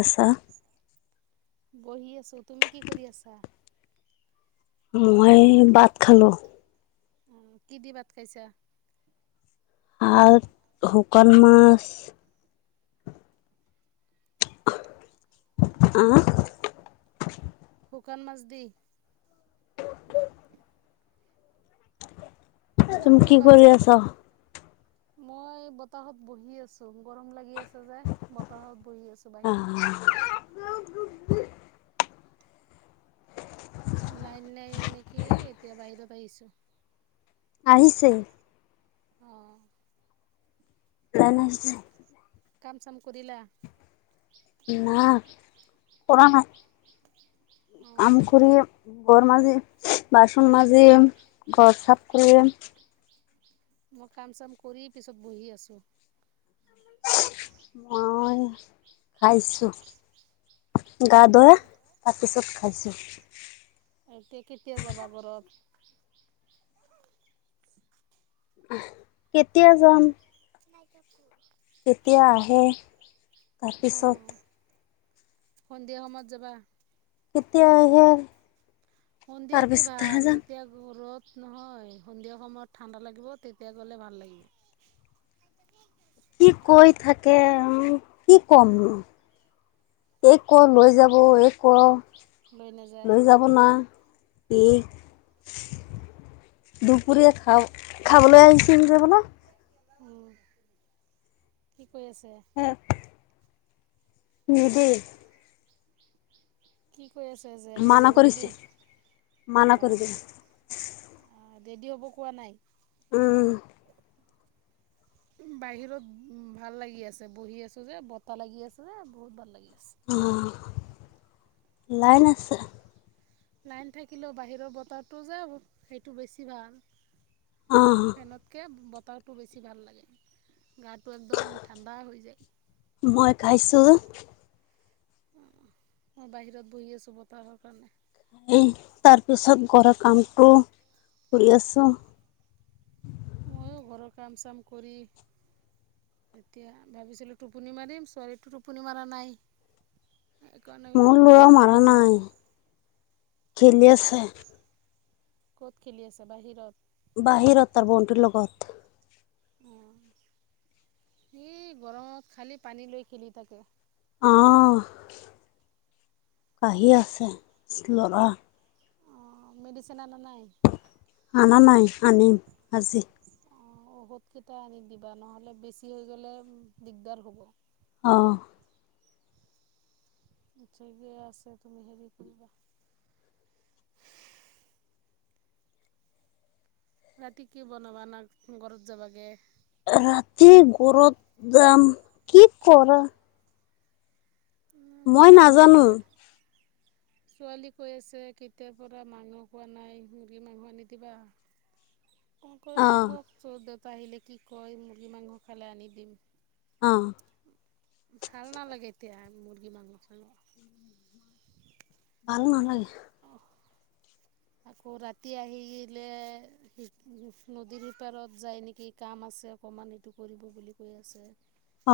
আছা। বহি আছো, তুমি কি কৰি আছা? মই ভাত খালো। উম কি দি ভাত খাইছা? আজ শুকান মাছ আ শুকান মাছ দি তুমি ময়ো কি ভাত কৰি চাত আছা? মই বতাহত বহি আছো গৰম লাগি আছে যে বতাহত বহি আছো আহ বাহিৰত [unintelligible] লাইন নাই নিকি এতিয়া বাহিৰত আহিছো আহিছে অ লাইন আহিছে কাম চাম কৰিলা না কৰা নাই কাম অঁ কৰিম ঘৰ মাজিম বাচন মাজিম ঘৰ চাফ কৰিম মই কাম চাম কৰি পিছত বহি আছোঁ মই খাইছোঁ গা ধোৱা তাৰপিছত খাইছো এতিয়া কেতিয়া যাবা ঘৰত কেতিয়া যাম [unintelligible] কেতিয়া আহে অঁ তাৰপিছত সন্ধিয়া সময়ত যাবা কেতিয়া আহে? সন্ধিয়াতে তাৰপিছতহে ভাল যাম এতিয়া গ ৰদ নহয় সন্ধিয়া সময়ত ঠাণ্ডা লাগিব তেতিয়া গলে ভাল লাগিব। কি কৈ থাকে কি ক'ম নো এই ক লৈ যাব এই কৰ লৈ নাযায় লৈ যাব না। এই দুপুৰীয়া খা খাবলে আহিচিল যে বনা উম কি কৈ আছে। নিদো কি কৈ আছে যে লৈ মানা যাব বুলি কৰিছে মানা কৰি দে অঁ ৰেডি হ'ব কোৱা নাই উমহ [inaudible] বাহিৰত উ ভাল লাগি আছে বহি আছো যে বতাহ লাগি আছে যে বহুত ভাল লাগি আছে। অহ লাইন আছে। লাইন থাকিলেও বাহিৰৰ বতাহটো যে সেইটো বেছি ভাল। অ ফেনতকে বতাহটো বেছি ভাল লাগে। গাটো একদম ঠাণ্ডা হৈ যায়। মই খাইছো উ বাহিৰত বহি আছো বতাহৰ কাৰণে এই তাৰপিছত ঘৰ কামটো কৰি আছো। মইও ঘৰৰ কাম চাম কৰি এতিয়া ভাবিছিলো টোপনি মাৰিম ছোৱালীটো টোপনি মাৰা নাই একাৰণে মোৰ ল'ৰা বাহিৰত মাৰা ওলাই বহি নাই আছো। খেলি আছে ক'ত খেলি আছে বাহিৰত। বাহিৰত তাৰ বনটোৰ লগত অ হে গৰমত খালি পানী লৈ খেলি থাকে। অহ কাহি আছে লৰা। অঁ মেডিচিন আনা নাই। অনা নাই আনিম আজি অ ঔষধ কেইটা আনি দিবা নহ'লে বেছি হৈ গ'লে দিগদাৰ হ'ব। অঁ ঠিকে আছে তুমি হেৰি কৰিবা। ৰাতি কি বনাবা ন ঘৰত যাবাগে। ৰাতি গৰত দাম কি গৰম মই মোৰ ছোৱালী নাজানো। কৈ ছোৱালী কৈ আছে কেতিয়াৰ পৰা মাংস কোৱা নাই মুৰ্গী মাংস আনি দিবা। ক ক অ আহক চ দেউতা আহিলে কি কয় মুৰ্গী মাংস খালে আনি দিম। অ ভাল নালাগে এতিয়া মৰ্গী মাংস। ভাল নালাগে। আকৌ ৰাতি আহিলে নদীৰ সিপাৰত যায় নেকি কাম আছে। আছে অকণমান এইটো কৰিব বুলি কৈ আছে।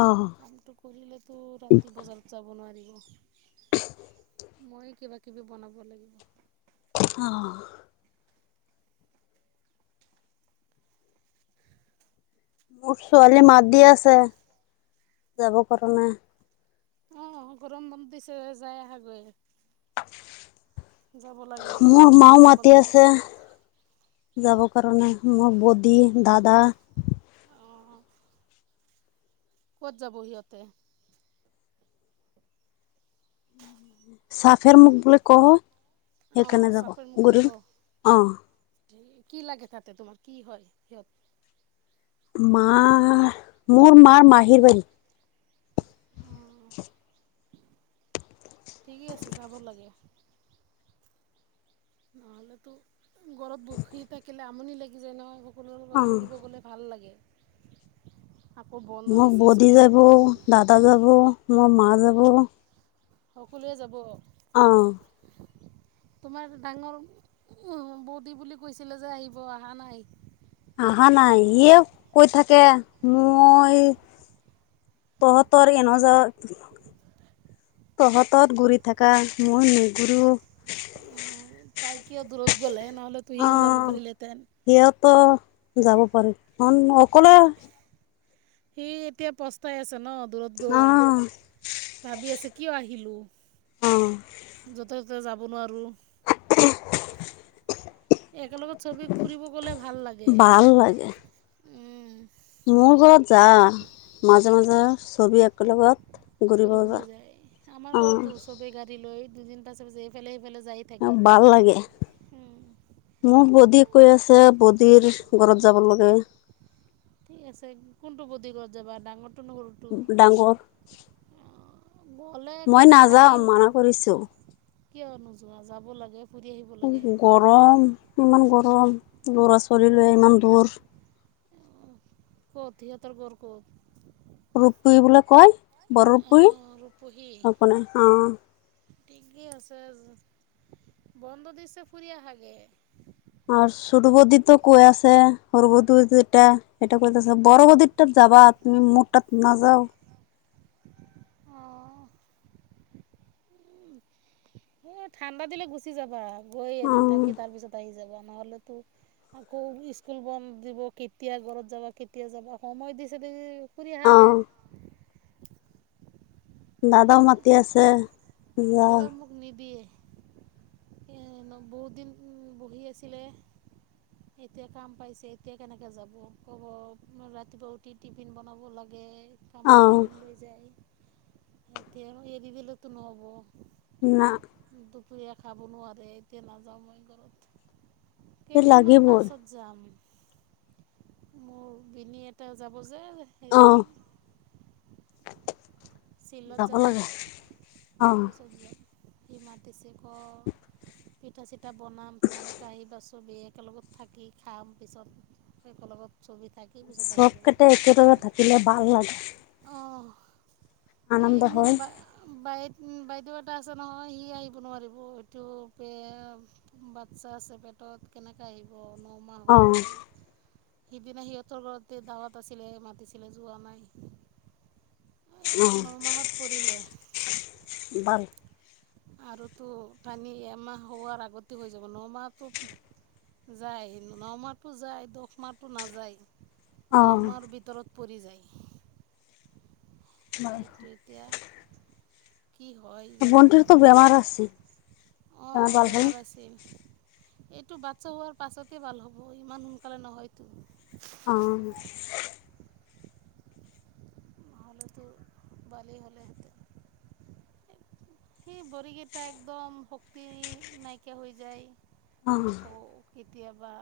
অ কামটো কৰিলেতো ৰাতি বজাত যাব নোৱাৰিব। মই কিবা কিবি বনাব লাগিব। আহ মোৰ ছোৱালী মাত দি আছে যাব পৰা নাই। আহ গৰম বান দিছে যাই আহাগৈ যাব লাগে মোৰ মাও গৰম বন্ধ। যাবৰ কাৰণে মোৰ বডি দাদা- অঁ ক'ত যাব সিহঁতে? চাফেৰ মুখ বুলি কওঁ অঁ সেইকাৰণে যাব চাপৰমুখ যাব গুৰুৰ অ। কি লাগে তাতে তোমাৰ কি হয় সিহঁত। মা মোৰ মাৰ মাহিৰ বাৰী। অঁ [unintelligible] ঠিকেই আছে যাব লাগে। নহ'লেতো ঘৰত বখি থাকিলে আমনি লাগি যায় নহয়। ফুলৰ অ গছ ফুৰিব গ'লে ভাল লাগে। আকৌ বন্ধ মোক দিছে বদি স্কুল যাব, দাদা যাব, মোৰ মা যাব, - সকলোৱে যাব। অহঁ। [unintelligible] তোমাৰ ডাঙৰ বৌদী বুলি কৈছিলে যে আহিব অহা নাই। অহা নাই সিয়ে কৈ থাকে মই- তহঁতৰ এন [unintelligible] তহঁতত ঘুৰি থকা মই নুঘূৰোঁ। তাই কিয় দূৰত গ'লে নহ'লে তু হিও যাব পাৰিলেহেতেন। ত যাব পাৰি কাৰন অকলে- সি এতিয়া পস্তাই আছে। ন দূৰত অ গৈ। ভাবি আছে কিয় আহিলোঁ। অ যতে ততে যাব নোৱাৰোঁ। [unintelligible] একেলগত চবে ফুৰিব গ'লে ভাল লাগে। ভাল লাগে মোৰ ঘৰত যা মাজে মাজে চবে একেলগত। ঘূৰিব যা ফুৰিবলৈ যায় আমাৰ ঘৰতো অ চবে গাড়ী লৈ দুদিন পাছে পাছে এইফালে- যাই থাকে। মোক বৌদী কৈ আছে বৌদীৰ ঘৰত যাব লাগে। ঠিক আছে কোনটো বৌদী ঘৰত যাবা ডাঙৰ- ডাঙৰ। গ'লে মই কেইদিন থাকি নাযাওঁ মানা কৰিছো। কিয় নোযোৱা যাব লাগে ফুৰি আহিব লাগে। গৰম ইমান গৰম ল'ৰা ছোৱালী লৈ ইমান দূৰ। ক'ত সিহঁতৰ ঘৰ ক'ত? ৰুপী বোলি কয় বৰ ৰুপীে অঁ অঁ ঠিকে আছে বন্ধ দিছে ফুৰি আহা গে। আৰু সুৰ বদিটো কৈ আছে হৰু বদটা সটা কৰি আছে বৰ বদত। যাবা তুমি মোটাত নাযাও। অহঁ। উম এ ঠাণ্ডা দিলে গুচি যাবা আৰু। গৈ অ এদিন থাকি তাৰ পিছত আহি যাবা নহ'লেতো- আকৌ স্কুল বন্ধ দিব কেতিয়া ঘৰত যাবা কেতিয়া যাবা সময় দিছে দে- ফুৰি অহা অ গে। দাদাও মাতি আছে। যা এইবাৰ মোক নিদিয়ে। বহুত দিন বহি আছিলে। এতিয়া কাম পাইছে এতিয়া কেনেকে যাব কব ৰাতিপুৱা উঠি টিফিন বনাব লাগে। অ কামত টিফিন লৈ যায়। এতিয়া এৰিদিলেটো নহ'ব। না। পুৰীয়া খাব নোৱাৰে এতিয়া নাযাওঁ মই ঘৰত। কেইদিনমান লাগিবই পাছত যাম। মোৰ ভিনি এটা যাব অ হেৰি চিলত যাব যে অ পিছত সি মাতিছে ক পিঠা চিঠা বনাম তোমালোকে আহিবা চব একেলগত থাকি খাম পিছত সেই কলবত চবকেটা একেলগত থাকিলে ভাল লাগে সে আনন্দ মোৰ হয় বায় বাইদেউ এটা আছে নহয় সি আহিব নোৱাৰিব সেটো বাচ্ছা আছে পেটত কেনেকে আহিব ন মাহ অ হৈ গ'ল সিদিনা সিহঁতৰ ঘৰতে দাৱত আছিলে মাতিছিলে যোৱা নাই অ এই নমাহত পৰিলে বাদ আৰুতো পানী এমাহ হোৱাৰ আগতে হৈ যাব ন মাহটো যায় ন মাতো যায় দশ মাহটো নেযায় দহ অ মাহৰ ভিতৰত পৰি যায় সেইটো এতিয়া কি হয় জানো ভণ্টিৰতো বেমাৰ আছে ত অঁ গাল বেমাৰ আছিল এইটো বাচ্ছা হোৱাৰ পাছতে ভাল হ'ব ইমান সোনকালে নহয়তো অ', এইটো পোৱালী হলে হেঁতেন সেই বৰিগেইটা একদম ভক্তি নাইকিয়া হৈ যায় অ', আকৌ কেতিয়াবা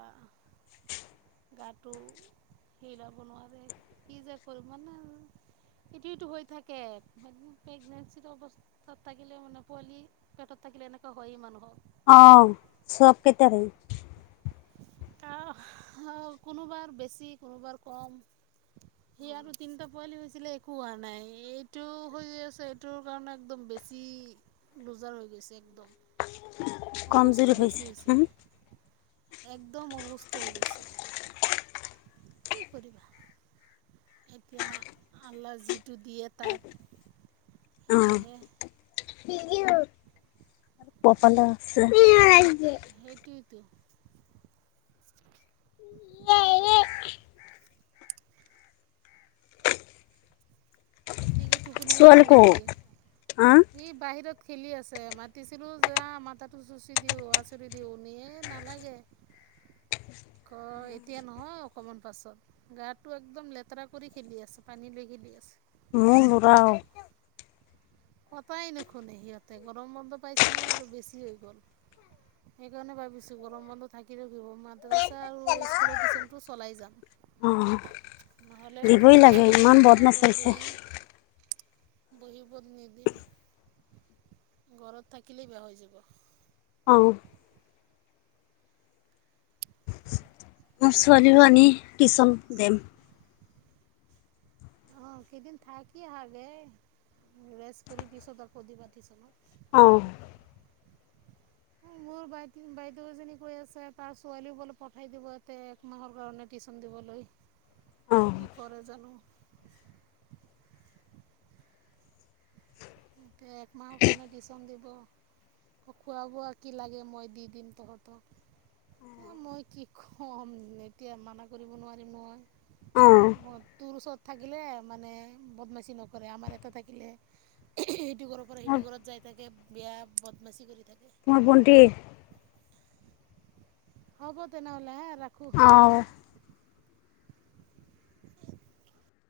গাটো সিলাব নোৱাৰে কি যে কৰিম মানে এইটো এইটো হৈ থাকে প্ৰেগনেঞ্চি অৱস্থাত থাকিলে মানে পোৱালি পেটত থাকিলে এনেকোৱা হয় মানুহক অ চব কেটাৰে অ অ কোনোবা বেছি কোনোবা কম সেই আৰু তিনিটা পোৱালি হৈছিলে একো হোৱা নাই এইটো হৈ আছে এইটোৰ কাৰণে একদম বে বেছি লোজাৰ হৈ গৈছে একদম অসুস্থ কমজোৰি বেছি হৈছে একদম অসুস্থ হৈ গৈছে কি কৰিবা এতিয়া আল্লাহ যিটো দিয়ে তাক অ', সেইটোহে কপালত আছে টো [inaudible] এতিয়া কি টোপনি ছোৱালী মাৰিবা ক'ত নেকি হা সি বাহিৰত খেলি আছে মাতিছিলো যে মাতো চুচি দিওঁ আচুৰি দিওঁ নিয়ে নালাগে [unintelligible] [unintelligible] এতিয়া নহয় অকমান পাছত গাটো একদম লেতেৰা কৰি খেলি আছে পানী লৈ খেলি আছে। মোক দুটা ক কটাই নুশুনে সিহঁতে গৰম বন্ধ পাইছে নহয় আৰু বেছি হৈ গ'ল। সেইকাৰণে ভাবিছোঁ গৰম বন্ধ থাকিলেও কি হ'ব। মাদ্ৰাছা আৰু স্কুলৰ টিউচনটো চলাই যাম। অ নহ'লে দিবই একদম বেয়া লাগে হৈ যাব ইমান বদমাচ হৈছে। বহিবত নিদিম ঘৰত থাকিলেই বেয়া হৈ যাব। অ মোৰ ছোৱালীও আনি টিউচন দেম। অ কেইদিন থাকি আহাগে ৰেষ্ট কৰি পিছত আকৌ দি পাতি চনত। অ উম মোৰ বাই বাইদেউ এজনী কৈ আছে তাৰ ছোৱালীও বোলে পঠাই দিব ইয়াতে এক মাহৰ কাৰণে টিউচন দিব। লৈ অ', কি কৰে জানোঁ। এহ একমাহৰ কাৰণে টিউচন দিব। খোৱা বোৱা কি লাগে মই দি দিম তহঁতক। এ মই কি কম এতিয়া মানা কৰিব নোৱাৰিম নহয়। অ তোৰ ওচৰত থাকিলে মানে বদমাছি নকৰে আমাৰ এটা থাকিলে। সেইটো ঘৰৰ পৰা সেইটো ঘৰত যায় থাকে বেয়া বদমাচি কৰি থাকে। মোৰ ভন্টি। হ'ব তেনে হ'লে হা। ৰাখোঁ অহ। [unintelligible]